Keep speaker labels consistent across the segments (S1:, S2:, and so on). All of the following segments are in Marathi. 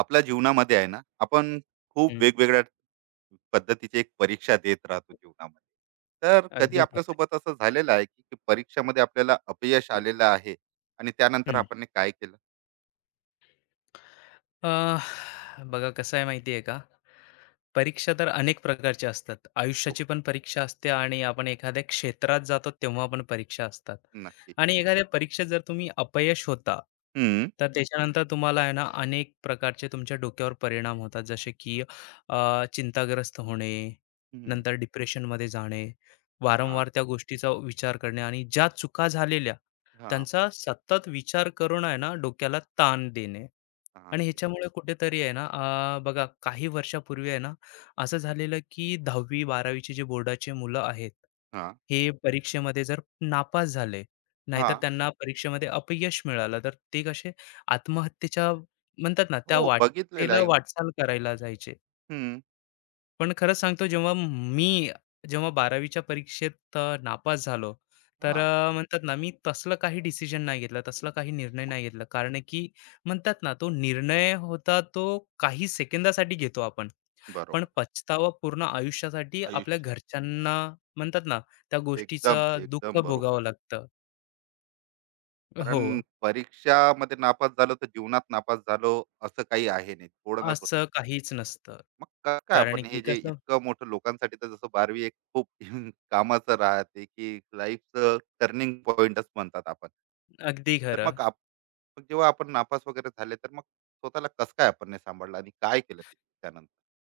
S1: आपल्या जीवनामध्ये आहे ना आपण खूप
S2: हं,
S1: वेगवेगळ्या पद्धतीची एक परीक्षा देत राहतो जीवनामध्ये. तर कधी
S2: अगदी खरं
S1: आपल्यासोबत असं झालेलं आहे की की परीक्षामध्ये आपल्याला अपयश
S2: आहे.
S1: आलेलं आहे आणि त्यानंतर
S2: हं.
S1: आपण ने काय केलं
S2: बघा कसं आहे माहिती आहे का? परीक्षा तर अनेक प्रकारच्या असतात. आयुष्याची
S1: सोबत?
S2: पण परीक्षा असते आणि आपण एखाद्या क्षेत्रात जातो तेव्हा पण परीक्षा असतात.
S1: नक्की.
S2: आणि एखाद्या परीक्षेत जर तुम्ही अपयश होता,
S1: हम्म.
S2: तर त्याच्यानंतर तुम्हाला आहे ना अनेक प्रकारचे तुमच्या डोक्यावर परिणाम होतात. जसे की चिंताग्रस्त होणे,
S1: हम्म.
S2: नंतर डिप्रेशनमध्ये जाणे,
S1: हा
S2: वारंवार त्या गोष्टीचा विचार करणे आणि ज्या चुका झालेल्या
S1: हा
S2: त्यांचा सतत विचार करून आहे ना डोक्याला ताण देणे.
S1: तहान
S2: आणि
S1: दिली.
S2: ह्याच्यामुळे कुठेतरी आहे ना बघा काही वर्षापूर्वी आहे ना असं झालेलं की 10वी बारावीचे जे बोर्डाचे मुलं आहेत,
S1: हा
S2: हे परीक्षेमध्ये जर नापास झाले,
S1: हा
S2: नाहीतर त्यांना परीक्षेमध्ये अपयश मिळालं, तर ते कसे आत्महत्येच्या म्हणतात ना त्या
S1: हो, बघितलेलं
S2: वाटेला
S1: आहे.
S2: वाटचाल करायला जायचे.
S1: हम्म.
S2: पण खरं सांगतो जेव्हा 12वीच्या परीक्षेत नापास झालो, तर
S1: हा.
S2: म्हणतात ना, मी तसलं काही डिसिजन नाही घेतला, तसला काही निर्णय
S1: मग.
S2: नाही घेतला. कारण आहे की म्हणतात ना, तो निर्णय होता तो काही सेकंदासाठी घेतो आपण. पण
S1: बरोबर.
S2: पछतावा पूर्ण आयुष्यासाठी आपल्या
S1: आयुष्य.
S2: घरच्यांना म्हणतात ना, त्या
S1: एकदम
S2: गोष्टीचं दुःख
S1: एकदम बरोबर
S2: भोगावं
S1: बोल.
S2: लागतं. हो,
S1: कारण परीक्षामध्ये नापास झालो तर जीवनात नापास झालो असं काही आहे नाही थोडं ना.
S2: असं काहीच नसतं.
S1: मग कसं काय
S2: कारण
S1: आपण
S2: की
S1: हे जे
S2: कसं
S1: इतकं मोठं लोकांसाठी, तर जसं बारावी एक खूप कामाचं राहते की लाईफचं टर्निंग पॉइंटच म्हणतात आपण.
S2: अगदी
S1: तर
S2: खरं.
S1: मग आप, मग जेव्हा आपण नापास वगैरे झाले तर मग स्वतःला कसं काय आपण नाही सांभाळलं आणि काय केलं ते त्यानंतर.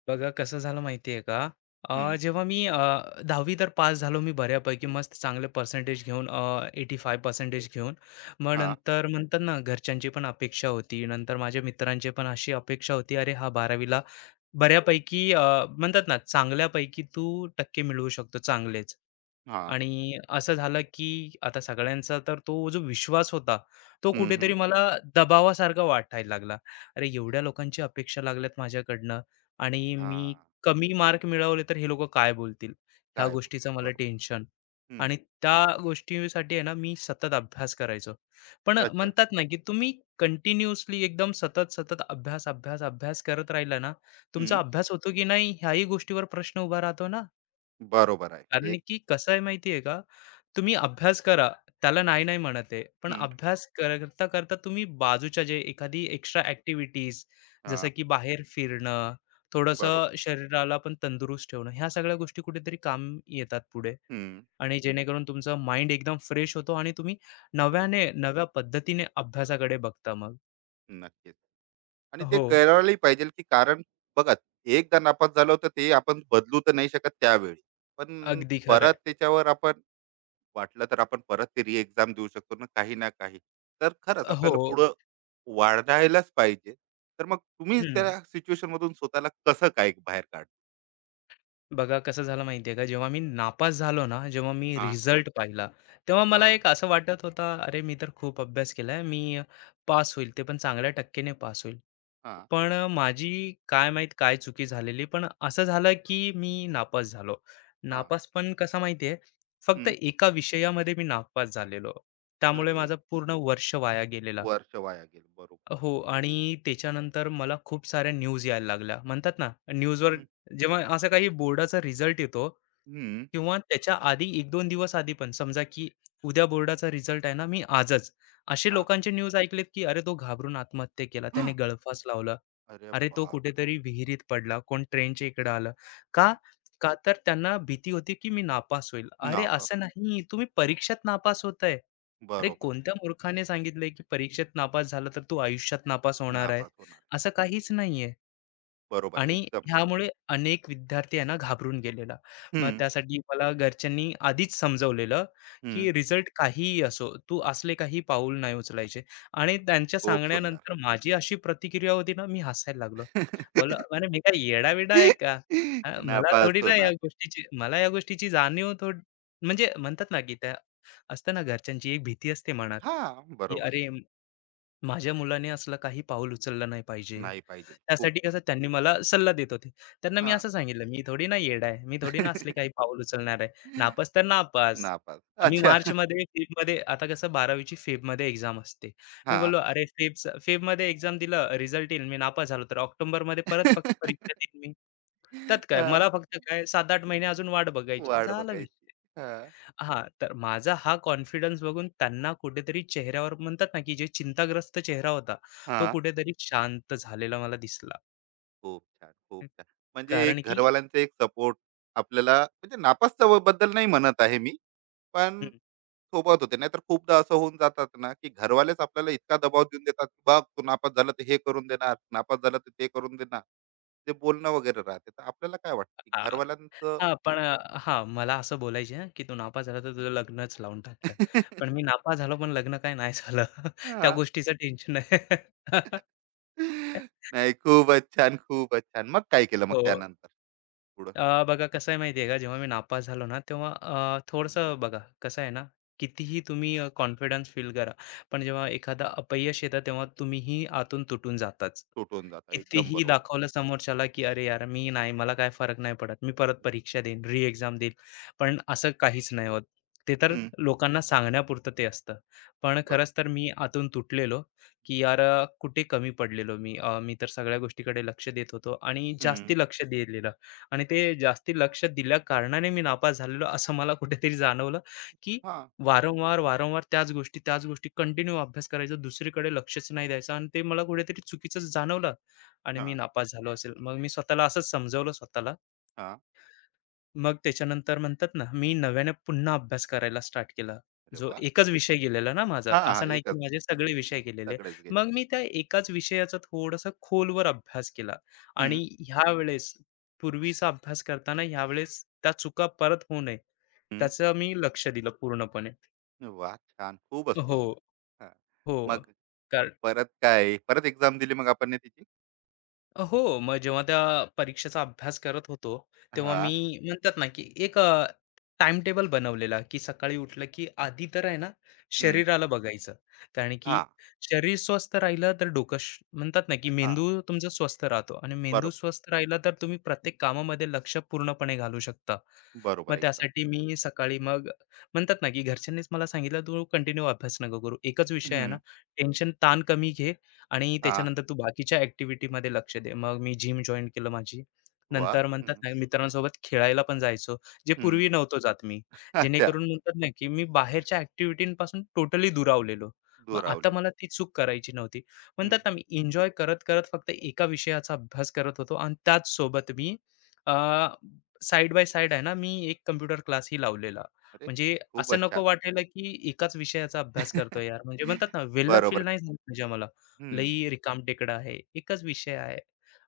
S2: बघा कसं झालं माहिती आहे का? अ,
S1: हम्म,
S2: जेव्हा मी अ, 10वी तर पास झालो मी बऱ्यापैकी मस्त चांगले पर्सेंटेज घेऊन, 85 पर्सेंटेज घेऊन. मग
S1: हा.
S2: नंतर म्हणतात ना घरच्यांची पण अपेक्षा होती, नंतर माझ्या मित्रांची पण अशी अपेक्षा होती, अरे हा बारावीला बऱ्यापैकी, म्हणतात ना, चांगल्यापैकी तू टक्के मिळवू शकतो चांगलेच.
S1: हा.
S2: आणि असं झालं की आता सगळ्यांचा तर तो जो विश्वास होता, तो
S1: हम्म,
S2: कुठेतरी
S1: हम्म.
S2: मला दबावासारखा वाटायला लागला. अरे, एवढ्या लोकांची अपेक्षा लागल्यात माझ्याकडनं आणि
S1: हा.
S2: मी कमी मार्क मिळवले तर हे लोकं काय बोलतील? ह्या
S1: काय बोल.
S2: गोष्टीचं मला
S1: बरोबर.
S2: टेन्शन.
S1: हम्म.
S2: आणि त्या गोष्टीसाठी आहे ना मी सतत अभ्यास करायचो. पण
S1: अच्छा.
S2: म्हणतात ना की तुम्ही कंटिन्यूअसली एकदम सतत, सतत अभ्यास, अभ्यास, अभ्यास करत राहिला ना, तुमचा
S1: हम्म.
S2: अभ्यास होतो की नाही ह्याही गोष्टीवर प्रश्न उभा राहतो ना.
S1: बरोबर आहे.
S2: कारण
S1: एक.
S2: की कसं आहे माहिती का, तुम्ही अभ्यास करा, त्याला नाही नाही म्हणत आहे. पण
S1: हम्म,
S2: अभ्यास करता करता तुम्ही बाजूच्या जे एखादी एक्स्ट्रा ॲक्टिव्हिटीज, जसं
S1: हा.
S2: की बाहेर फिरणं,
S1: बरोबर.
S2: थोडंसं शरीराला पण तंदुरुस्त ठेवणं, ह्या सगळ्या गोष्टी कुठेतरी काम येतात पुढे.
S1: हम्म.
S2: आणि जेणेकरून तुमचा माइंड एकदम फ्रेश होतो आणि तुम्ही
S1: फ्रेश.
S2: नव्याने, नव्या पद्धतीने अभ्यासाकडे बघता मग.
S1: नक्कीच. आणि ते
S2: हो,
S1: करायलाही पाहिजे की, कारण बघा, एकदा नापास झालो तर ते आपण बदलू तर नाही शकत त्यावेळी. पण
S2: अगदी खरं
S1: परत
S2: आहे.
S1: त्याच्यावर आपण वाटलं तर आपण परत ते री एक्झाम देऊ शकतो ना काही ना काही. तर खरंच
S2: हो.
S1: आपल्याला पुढं वाढायलाच पाहिजे. तर मग तुम्ही
S2: हं.
S1: त्या सिच्युएशन मधून स्वतःला कसं काय बाहेर काढ.
S2: बघा कसं झालं माहिती का, जेव्हा मी नापास झालो ना, जेव्हा मी
S1: हा.
S2: रिझल्ट पाहिला, तेव्हा
S1: हा.
S2: मला एक असं वाटत होता, "अरे, मी तर खूप अभ्यास केलाय, मी पास होईल, ते पण चांगल्या टक्केने पास होईल."
S1: हा.
S2: पण माझी काय माहीत काय चुकी झालेली, पण असं झालं की मी नापास झालो.
S1: हा.
S2: नापास पण कसा माहिती, फक्त
S1: हम्म.
S2: एका विषयामध्ये मी नापास झालेलो. त्यामुळे
S1: अरे,
S2: माझं पूर्ण वर्ष वाया गेलेलं.
S1: वर्ष वाया गेलं, बरोबर.
S2: हो, आणि त्याच्यानंतर मला खूप साऱ्या न्यूज यायला लागल्या. म्हणतात ना, न्यूजवर
S1: हम्म.
S2: जेव्हा असा काही बोर्डाचा रिझल्ट येतो
S1: हम्म.
S2: किंवा त्याच्या आधी एक 2 दिवस आधी पण समजा, की उद्या बोर्डाचा रिझल्ट आहे ना, मी आजच असे
S1: हा.
S2: लोकांचे न्यूज ऐकलेत, की "अरे, तो घाबरून आत्महत्या केला, त्याने गळफास लावला.
S1: अरे
S2: अरे, तो
S1: बाप.
S2: कुठेतरी विहिरीत पडला, कोण ट्रेनच्या इकडे आलं." का? का तर त्यांना भीती होती, की मी नापास होईल. अरे,
S1: नापास
S2: असं
S1: होईल.
S2: नाही, तुम्ही परीक्षेत नापास होताय. अरे
S1: बरोबर.
S2: कोणत्या मूर्खाने सांगितलंय की परीक्षेत नापास झाला तर तू आयुष्यात नापास होणार आहे?
S1: नापास होणार.
S2: असं काहीच नाहीये.
S1: बरोबर आहे
S2: आणि
S1: एकदम.
S2: ह्यामुळे अनेक विद्यार्थी यांना घाबरून गेलेला. मग
S1: हं.
S2: त्यासाठी मला घरच्यांनी आधीच समजवलेलं,
S1: हं.
S2: की रिझल्ट काहीही असो, तू असले काही पाऊल नाही उचलायचे. आणि त्यांच्या
S1: खूप सुंदर.
S2: सांगण्यानंतर माझी अशी प्रतिक्रिया होती ना, मी हसायला लागलो. बोललो, "अरे मी काय येडा आहे का? हां,
S1: की
S2: मला
S1: नापास
S2: थोडी ना या
S1: होणार.
S2: गोष्टीची मला या गोष्टीची जाणीव थोडी." म्हणजे म्हणतात ना, की त्या असतं ना घरच्यांची एक भीती असते मनात,
S1: हां,
S2: की
S1: बरोबर.
S2: अरे माझ्या मुलाने असलं काही पाऊल उचललं नाही पाहिजे.
S1: नाही पाहिजे. खूप.
S2: त्यासाठी कसं त्यांनी मला सल्ला देत होते. त्यांना मी
S1: हां.
S2: असं सांगितलं, "मी थोडी ना येडा आहे. मी थोडी ना असले काही पाऊल उचलणार आहे. नापास तर नापास."
S1: नापास.
S2: मी
S1: अच्छा. हां.
S2: मार्चमध्ये फेबमध्ये आता कसं 12वीची फेबमध्ये एक्झाम असते. मी
S1: हां.
S2: बोललो, "अरे फेबचं फेबमध्ये एक्झाम दिलं, रिझल्ट येईल. मी नापास झालो तर ऑक्टोबरमध्ये परत फक्त परीक्षा देईन मी. त्यात काय? मला फक्त काय 7-8 महिने अजून वाट बघायची."
S1: वाट
S2: झाला विषय.
S1: बघायची. हां.
S2: हां, तर माझा हा कॉन्फिडन्स बघून त्यांना कुठेतरी चेहऱ्यावर म्हणतात ना, की जे चिंताग्रस्त चेहरा होता, तो
S1: हां.
S2: कुठेतरी शांत झालेला मला दिसला.
S1: खूप छान, खूप छान. म्हणजे
S2: कारण
S1: एक
S2: की
S1: घरवाल्यांचा एक सपोर्ट आपल्याला, म्हणजे नापास बद्दल नाही म्हणत आहे मी,
S2: हं,
S1: पण सोबत होते. नाहीतर खूपदा असं होऊन जातात ना की घरवालेच आपल्याला इतका दबाव देऊन देतात की बघ, तू नापास झालं तर हे करून देणार, नापास झालं तर ते करून देणार. ते बोलणं वगैरे राहते तर आपल्याला काय वाटतं की
S2: हां,
S1: घरवाल्यांचं.
S2: हां, पण हां, मला असं बोलायचे ना, की "तू नापा झाला तर तुझं लग्नच लावून टाकतात." पण मी नापा झालो पण लग्न काय नाही झालं. त्या
S1: हा.
S2: गोष्टीचं टेन्शन आहे.
S1: नाही, खूपच छान, खूपच छान. मग काय केलं मग
S2: हो.
S1: त्यानंतर पुढं.
S2: बघा कसं आहे माहिती आहे का, जेव्हा मी नापास झालो ना, तेव्हा
S1: हम्म.
S2: थोडंसं बघा कसं आहे ना, कितीही तुम्ही कॉन्फिडन्स फील करा, पण
S1: हम्म.
S2: जेव्हा एखादा अपयश येतं, तेव्हा तुम्हीही आतून तुटून जाताच.
S1: तुटून जातं, एकदम
S2: कितीही
S1: बरोबर.
S2: दाखवलं समोरच्याला, की "अरे यार, मी नाही, मला काय फरक नाही पडत. मी परत
S1: हम्म.
S2: परीक्षा देईन, री एक्झाम देईन." पण असं काहीच नाही होत. ते तर लोकांना सांगण्यापुरतं ते असतं. पण खरंच
S1: बरोबर.
S2: तर मी आतून तुटलेलो, की यार कुठे कमी पडलेलो मी. मी तर सगळ्या गोष्टीकडे लक्ष देत होतो आणि
S1: हम्म.
S2: जास्ती लक्ष दिलेलं आणि ते जास्ती लक्ष दिल्या कारणाने मी नापास झालेलो असं मला कुठेतरी जाणवलं, की
S1: हा.
S2: वारंवार, वारंवार त्याच गोष्टी, त्याच गोष्टी कंटिन्यू अभ्यास करायचा, दुसरीकडे लक्षच नाही द्यायचं आणि ते मला कुठेतरी चुकीचं जाणवलं. आणि
S1: हा.
S2: मी
S1: हा.
S2: नापास झालो असेल. मग मी स्वतःला असंच समजावलं स्वतःला. मग त्याच्यानंतर म्हणतात ना, मी नव्याने पुन्हा अभ्यास करायला स्टार्ट केला.
S1: अरे
S2: जो
S1: वा.
S2: एकच विषय गेलेला ना माझा.
S1: हा. हा.
S2: असं नाही की
S1: एकच.
S2: माझे सगळे विषय गेलेले.
S1: सगळेच गेले.
S2: मग मी त्या एकाच विषयाचा थोडासा खोलवर अभ्यास केला आणि
S1: हम्म.
S2: ह्यावेळेस पूर्वीचा अभ्यास करताना ह्यावेळेस त्या चुका परत होऊ नये,
S1: हम्म.
S2: त्याचं मी लक्ष दिलं पूर्णपणे.
S1: वा छान. खूपच
S2: हो,
S1: सुंदर. हां.
S2: हो.
S1: मग परत काय, परत एक्झाम दिली मग आपण त्याची?
S2: हो, मग जेव्हा त्या परीक्षेचा अभ्यास करत होतो, तेव्हा मी
S1: हां.
S2: म्हणतात ना, की एक टाईमटेबल बनवलेला, की सकाळी उठलं, की आधी तर आहे ना,
S1: हं.
S2: शरीराला बघायचं. कारण की
S1: हां.
S2: शरीर स्वस्थ राहिलं तर डोकं श म्हणतात ना, की
S1: हां.
S2: मेंदू तुमचा स्वस्थ राहतो आणि मेंदू
S1: बरोबर.
S2: स्वस्थ राहिला तर तुम्ही प्रत्येक कामामध्ये लक्ष पूर्णपणे घालू शकता. मग
S1: बरोबर एकदम.
S2: त्यासाठी मी सकाळी मग म्हणतात ना, की घरच्यांनीच मला सांगितलं, "तू कंटिन्यू अभ्यास नको करू. एकच विषय आहे ना,
S1: हं.
S2: टेन्शन ताण कमी घे आणि
S1: हां.
S2: त्याच्यानंतर तू बाकीच्या ॲक्टिव्हिटीमध्ये लक्ष दे. मग मी जिम जॉइन केलं माझी.
S1: वाह!
S2: नंतर म्हणतात
S1: हं.
S2: ना, मित्रांसोबत खेळायला पण जायचो, जे
S1: हं.
S2: पूर्वी नव्हतो जात मी.
S1: अच्छा.
S2: जेणेकरून म्हणतात ना, की मी बाहेरच्या ॲक्टिव्हिटींपासून टोटली दुरावलेलो. मग आता
S1: दुरावलेलं.
S2: मला ती चूक करायची नव्हती.
S1: हं.
S2: म्हणतात ना, मी एन्जॉय करत-करत फक्त एका विषयाचा अभ्यास करत होतो आणि त्याच सोबत मी अ, साइड बाय साइड आहे ना, मी एक कॉम्प्युटर क्लासही लावलेला.
S1: अरे.
S2: म्हणजे असं
S1: खूपच
S2: नको
S1: छान.
S2: वाटायला, की एकाच विषयाचा अभ्यास करतोय यार. म्हणजे म्हणतात ना, वेल्ला फील
S1: बरोबर.
S2: नाही झालं पाहिजे मला.
S1: हं.
S2: लई रिकामटेकडं आहे. एकच विषय आहे.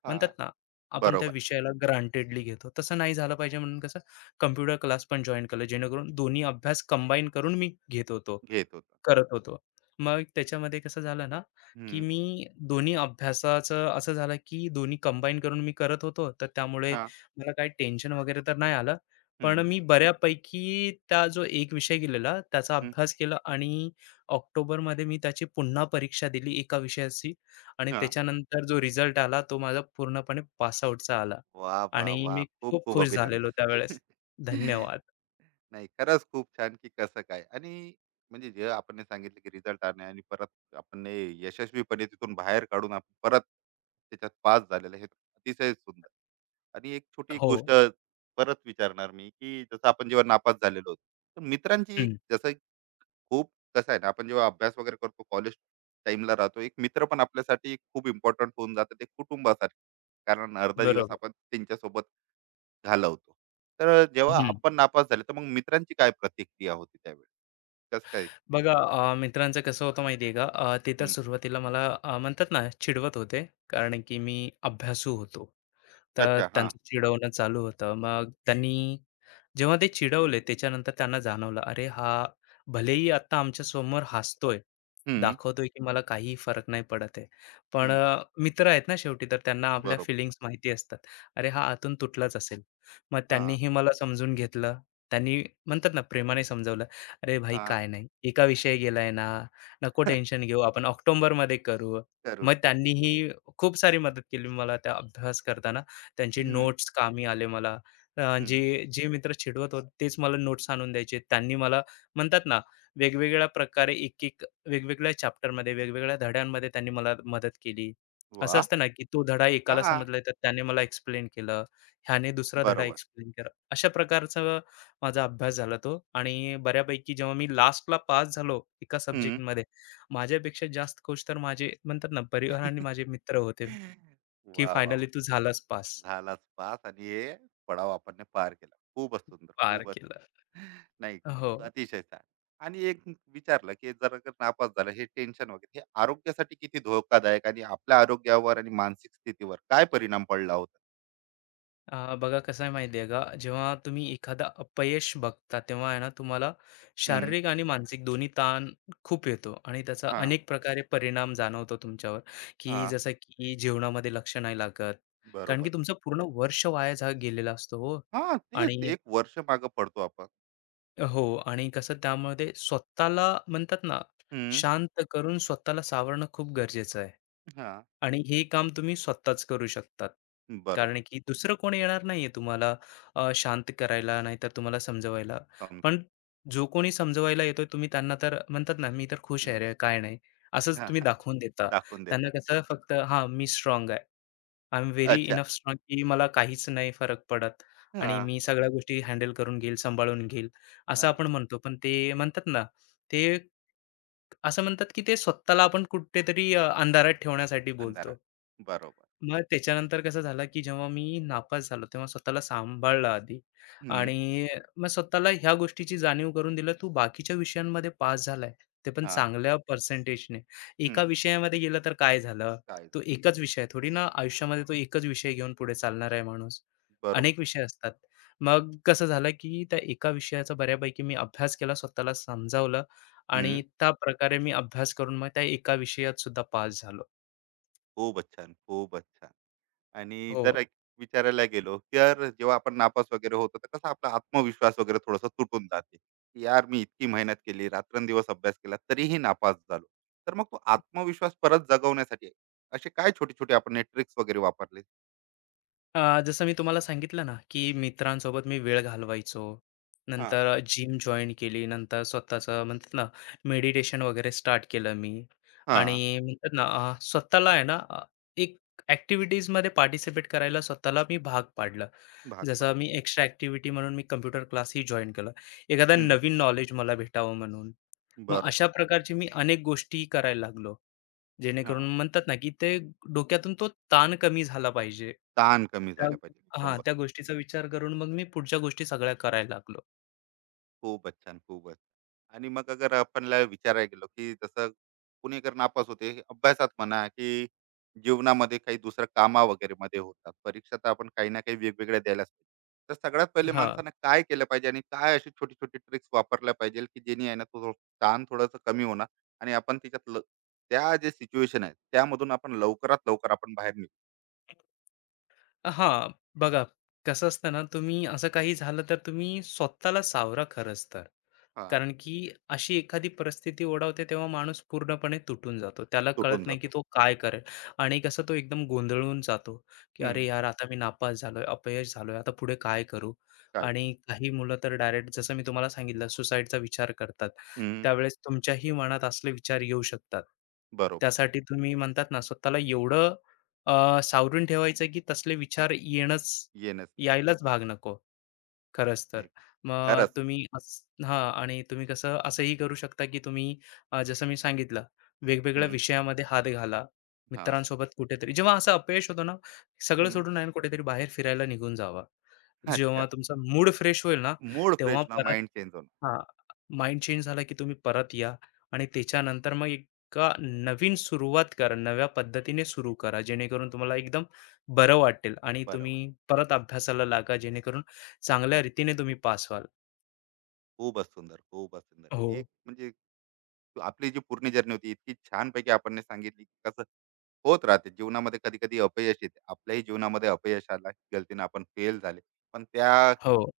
S1: हां.
S2: म्हणतात ना, आपण त्या
S1: बरोबर.
S2: विषयाला ग्रांटेडली घेतो. तसं नाही झालं पाहिजे म्हणून कसं कॉम्प्युटर क्लास पण जॉइन केलं, जेणेकरून दोन्ही अभ्यास कंबाईन करून मी घेत होतो.
S1: घेत होता.
S2: करत होतो. मग त्याच्यामध्ये कसं झालं ना, की
S1: हं.
S2: मी दोन्ही अभ्यासाचं असं झालं, की दोन्ही कंबाईन करून मी करत होतो. तर त्यामुळे
S1: हां.
S2: मला काही टेन्शन वगैरे तर नाही आलं.
S1: हं.
S2: पण मी बऱ्यापैकी त्या जो एक विषय गेलेला त्याचा
S1: हं.
S2: अभ्यास केला आणि ऑक्टोबरमध्ये मी त्याची पुन्हा परीक्षा दिली एका विषयाची आणि
S1: हां.
S2: त्याच्यानंतर जो रिझल्ट आला तो माझा पूर्णपणे पास आला
S1: वाह, वाह,
S2: आणि
S1: वाह!
S2: मी
S1: खूप
S2: खूप
S1: खूप
S2: खुश झालेलो
S1: अभिनंदन.
S2: त्यावेळेस. धन्यवाद.
S1: नाही, खरंच खूप छान, की कसं काय आणि, म्हणजे जे आपण सांगितलं की रिझल्ट आणणे आणि परत आपण हे यशस्वीपणे तिथून बाहेर काढून आपण परत त्याच्यात पास झालेलं, हे अतिशय सुंदर. आणि एक छोटी एक
S2: हो.
S1: गोष्ट परत विचारणार मी, की जसं आपण जेव्हा नापास झालेलो होतो, तर मित्रांची
S2: हं.
S1: एक- जसं एक खूप कसं आहे ना, आपण जेव्हा अभ्यास वगैरे करतो कॉलेज टाइमला राहतो एक मित्र पण आपल्यासाठी खूप इम्पॉर्टंट होऊन जातं, ते कुटुंबासारखे. कारण अर्धा दिवस
S2: बरोबर.
S1: आपण त्यांच्यासोबत घालवतो. तर जेव्हा
S2: हं.
S1: आपण नापास झाले, तर मग मित्रांची काय प्रतिक्रिया होती त्यावेळी? कसं काय?
S2: बघा मित्रांचं कसं होतं माहिती आहे का, ते तर
S1: हं.
S2: सुरुवातीला मला म्हणतात ना चिडवत होते, कारण की मी अभ्यासू होतो. तर
S1: अच्छा. हां.
S2: त्यांचं चिडवणं चालू होतं. मग त्यांनी जेव्हा ते चिडवले त्याच्यानंतर त्यांना जाणवलं, "अरे हा भलेही आत्ता आमच्यासमोर हसतोय,
S1: हं.
S2: दाखवतोय की मला काहीही फरक नाही पडत आहे." पण
S1: हं.
S2: मित्र आहेत ना शेवटी तर त्यांना आपल्या
S1: बरोबर.
S2: फिलिंग्स माहिती असतात. अरे हा आतून तुटलाच असेल. मग
S1: हां.
S2: त्यांनीही मला समजून घेतलं. त्यांनी म्हणतात ना प्रेमाने समजावलं, "अरे भाई
S1: हां.
S2: काय नाही, एका विषयी गेलाय ना, नको टेन्शन घेऊ, आपण ऑक्टोबरमध्ये करू." मग
S1: करून घेऊ.
S2: त्यांनीही खूप सारी मदत केली मला त्या अभ्यास करताना. त्यांचे
S1: हं.
S2: नोट्स कामी आले मला. अ, जे
S1: हं.
S2: जे मित्र चिडवत होते तेच मला नोट्स आणून द्यायचे. त्यांनी मला म्हणतात ना, वेगवेगळ्या प्रकारे एक-एक वेगवेगळ्या चॅप्टरमध्ये, वेगवेगळ्या धड्यांमध्ये त्यांनी मला मदत केली. असं
S1: वाह!
S2: असतं ना, की तो धडा एकाला
S1: हां.
S2: समजला तर त्याने मला एक्सप्लेन केलं. ह्याने दुसरा धडा
S1: बरोबर.
S2: एक्सप्लेन केला. अशा प्रकारचा माझा अभ्यास झाला तो. आणि बऱ्यापैकी जेव्हा मी लास्टला पास झालो एका
S1: हं.
S2: सब्जेक्टमध्ये, माझ्यापेक्षा जास्त खुश तर माझे म्हणतात ना, परिवार आणि माझे मित्र होते, की
S1: वाह, वाह,
S2: फायनली
S1: वाह!
S2: तू झालास पास,
S1: झालाच पास आणि हे पडाव आपण पार केला. खूपच सुंदर.
S2: पार
S1: खूपच.
S2: केलं.
S1: नाही,
S2: हो.
S1: अतिशय छान. आणि एक विचारलं, की जर का नापास झालं, हे टेन्शन वगैरे, हे आरोग्यासाठी किती धोकादायक आणि आपल्या आरोग्यावर आणि मानसिक स्थितीवर काय परिणाम पडला होता?
S2: बघा कसं आहे माहिती आहे का, जेव्हा तुम्ही एखादा अपयश बघता तेव्हा आहे ना तुम्हाला
S1: हं.
S2: शारीरिक आणि मानसिक दोन्ही ताण खूप येतो आणि त्याचा
S1: हां.
S2: अनेक प्रकारे परिणाम जाणवतो तुमच्यावर, की
S1: हां.
S2: जसं की जेवणामध्ये लक्ष नाही लागत, कारण की
S1: बरोबर.
S2: तुमचं पूर्ण वर्ष वाया जा गेलेला असतो. हो,
S1: हां, तेच
S2: आणि
S1: 1 वर्ष मागे पडतो आपण.
S2: आणि कसं त्यामध्ये स्वतःला म्हणतात ना,
S1: हं.
S2: शांत करून स्वतःला सावरणं खूप गरजेचं आहे.
S1: हां.
S2: आणि हे काम तुम्ही स्वतःच करू शकतात.
S1: बरोबर.
S2: कारण की दुसरं कोणी येणार नाहीये तुम्हाला शांत करायला, नाहीतर तुम्हाला समजवायला.
S1: समजू.
S2: पण जो कोणी समजवायला येतोय तुम्ही त्यांना तर म्हणतात ना, "मी तर खुश
S1: हं.
S2: आहे रे, काय नाही."
S1: हां.
S2: असंच तुम्ही दाखवून देता.
S1: दाखवून
S2: त्यांना
S1: देतात.
S2: कसं फक्त हां, मी स्ट्राँग आहे. आय एम व्हेरी
S1: अच्छा.
S2: इनफ स्ट्राँग की मला काहीच नाही फरक पडत आणि
S1: हां.
S2: मी सगळ्या गोष्टी हँडल करून घेईल, सांभाळून घेईल. असं
S1: हां.
S2: आपण म्हणतो. पण ते म्हणतात ना, ते असं म्हणतात की ते स्वतःला आपण कुठेतरी अंधारात ठेवण्यासाठी बोलतो.
S1: अंधारात. बरोबर.
S2: मग त्याच्यानंतर कसं झालं, की जेव्हा मी नापास झालो, तेव्हा स्वतःला सांभाळलं आधी
S1: हं.
S2: आणि मग स्वतःला ह्या गोष्टीची जाणीव करून दिलं, तू बाकीच्या विषयांमध्ये पास झालाय, ते पण
S1: हां.
S2: चांगल्या पर्सेंटेजने.
S1: हं.
S2: एका विषयामध्ये गेलं तर काय झालं?
S1: काय
S2: तो
S1: झालं?
S2: एकच विषय आहे, थोडी ना आयुष्यामध्ये तो एकच विषय घेऊन पुढे चालणार आहे माणूस.
S1: बरोबर.
S2: अनेक विषय असतात. मग कसं झालं, की त्या एका विषयाचा बऱ्यापैकी मी अभ्यास केला, स्वतःला समजावलं आणि
S1: हं.
S2: त्या प्रकारे मी अभ्यास करून मग त्या एका विषयात सुद्धा पास झालो.
S1: खूपच छान, खूपच छान. आणि
S2: हो.
S1: जर एक विचारायला गेलो, तर जेव्हा आपण नापास वगैरे होतो, तर कसा आपला आत्मविश्वास वगैरे थोडासा तुटून जाते, की यार, मी इतकी मेहनत केली, रात्रंदिवस अभ्यास केला, तरीही नापास झालो. तर मग तो आत्मविश्वास परत जगवण्यासाठी असे काय छोटे-छोटे आपण ट्रिक्स वगैरे वापरले?
S2: जसं मी तुम्हाला सांगितलं ना, की मित्रांसोबत मी वेळ घालवायचो.
S1: हां.
S2: नंतर जिम जॉइन केली. नंतर स्वतःचं म्हणतात ना, मेडिटेशन वगैरे स्टार्ट केलं मी आणि
S1: हां.
S2: म्हणतात ना, स्वतःला आहे ना, एक ॲक्टिव्हिटीजमध्ये पार्टिसिपेट करायला स्वतःला मी भाग पाडलं.
S1: भाग पाड.
S2: जसं मी एक्स्ट्रा ॲक्टिव्हिटी म्हणून मी कम्प्युटर क्लासही जॉइन केलं. एखादा
S1: हं.
S2: नवीन नॉलेज मला भेटावं म्हणून. मग
S1: बरोबर.
S2: अशा प्रकारची मी अनेक गोष्टी करायला लागलो. जेणेकरून
S1: हां.
S2: म्हणतात ना, की ते डोक्यातून तो ताण कमी झाला पाहिजे.
S1: ताण कमी
S2: त्या
S1: झाला पाहिजे. एकदम
S2: हां, त्या
S1: बरोबर.
S2: गोष्टीचा विचार करून मग मी पुढच्या गोष्टी सगळ्या करायला लागलो.
S1: खूपच छान, खूपच. आणि मग अगर आपणला विचारायला गेलो, की जसं पुणेकर नापास होते, अभ्यासात म्हणा, की जीवनामध्ये काही दुसऱ्या कामा वगैरे मध्ये होतात. परीक्षा तर आपण काही ना काही वेगवेगळ्या द्यायलाच पाहिजे. तर सगळ्यात पहिले
S2: हां.
S1: माणसानं काय केलं पाहिजे आणि काय अशी छोटी-छोटी ट्रिक्स वापरल्या पाहिजे, की जेणे आहे ना तो ताण थोडासा कमी होणार आणि आपण त्याच्यात ल, त्या जे सिच्युएशन आहे, त्यामधून आपण लवकरात लवकर आपण बाहेर निघू.
S2: हां, बघा कसं असतं ना, तुम्ही असं काही झालं तर तुम्ही स्वतःला सावरा खरंच तर.
S1: हां.
S2: कारण की अशी एखादी परिस्थिती ओढावते तेव्हा माणूस पूर्णपणे तुटून जातो. त्याला
S1: सुटून
S2: कळत नाही की
S1: जातो.
S2: तो काय करेल आणि कसं तो एकदम गोंधळून जातो, की "अरे
S1: हं.
S2: यार, आता मी नापास झालोय, अपयश झालोय, आता पुढे काय करू?"
S1: काय करू?
S2: आणि काही मुलं तर डायरेक्ट जसं मी तुम्हाला सांगितलं सुसाईडचा विचार करतात.
S1: हं.
S2: त्यावेळेस तुमच्याही मनात असले विचार येऊ शकतात.
S1: बरोबर.
S2: त्यासाठी तुम्ही म्हणतात ना स्वतःला एवढं सावरून ठेवायचं की तसले विचार येणंच
S1: येणंच नाही पाहिजे.
S2: यायलाच भाग नको. खरंच तर.
S1: नाही.
S2: मग
S1: खरंच.
S2: तुम्ही असं हां आणि तुम्ही कसं असंही करू शकता, की तुम्ही जसं मी सांगितलं,
S1: हं.
S2: वेगवेगळ्या
S1: हं.
S2: विषयामध्ये हात घाला. मित्रांसोबत कुठेतरी जेव्हा असं अपयश होतं ना, सगळं
S1: हं.
S2: सोडून आहे ना कुठेतरी बाहेर फिरायला निघून जावा. जेव्हा
S1: अच्छा.
S2: तुमचा मूड फ्रेश होईल ना,
S1: मूड
S2: तेव्हा
S1: फ्रेश होणार,
S2: परत
S1: माइंड चेंज होणार.
S2: हां,
S1: हं.
S2: माइंड चेंज झाला की तुम्ही परत या आणि
S1: हं.
S2: त्याच्यानंतर मग एका नवीन सुरुवात करा. नव्या पद्धतीने सुरू करा. जेणेकरून तुम्हाला एकदम बरं वाटेल आणि तुम्ही
S1: बरोबर.
S2: परत अभ्यासाला लागा. जेणेकरून चांगल्या
S1: हं.
S2: रीतीने तुम्ही पास व्हाल.
S1: खूपच सुंदर, खूपच सुंदर.
S2: हो,
S1: एक म्हणजे आपली जी पूर्ण जर्नी होती इतकी छानपैकी आपण सांगितली, की कसं होत राहते जीवनामध्ये कधी-कधी अपयश येते. आपल्याही जीवनामध्ये अपयश आला, गलतीनं आपण फेल झाले. पण त्या
S2: हो.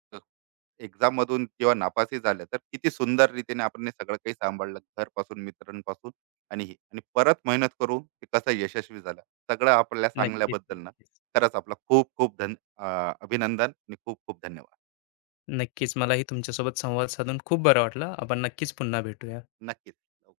S1: एक्झाम मधून जेव्हा नापासही झाल्या तर किती सुंदर रीतीने आपण हे सगळं काही सांभाळलं घरपासून मित्रांपासून, आणि हे आणि परत मेहनत करून ते कसं यशस्वी झालं सगळं आपल्याला
S2: नक्कीच,
S1: सांगल्याबद्दल ना.
S2: नक्कीच.
S1: खरंच आपलं खूप खूप धन, अभिनंदन आणि खूप खूप धन्यवाद.
S2: नक्कीच. मलाही तुमच्यासोबत संवाद साधून खूप बरं वाटलं. आपण नक्कीच पुन्हा भेटूया.
S1: नक्कीच.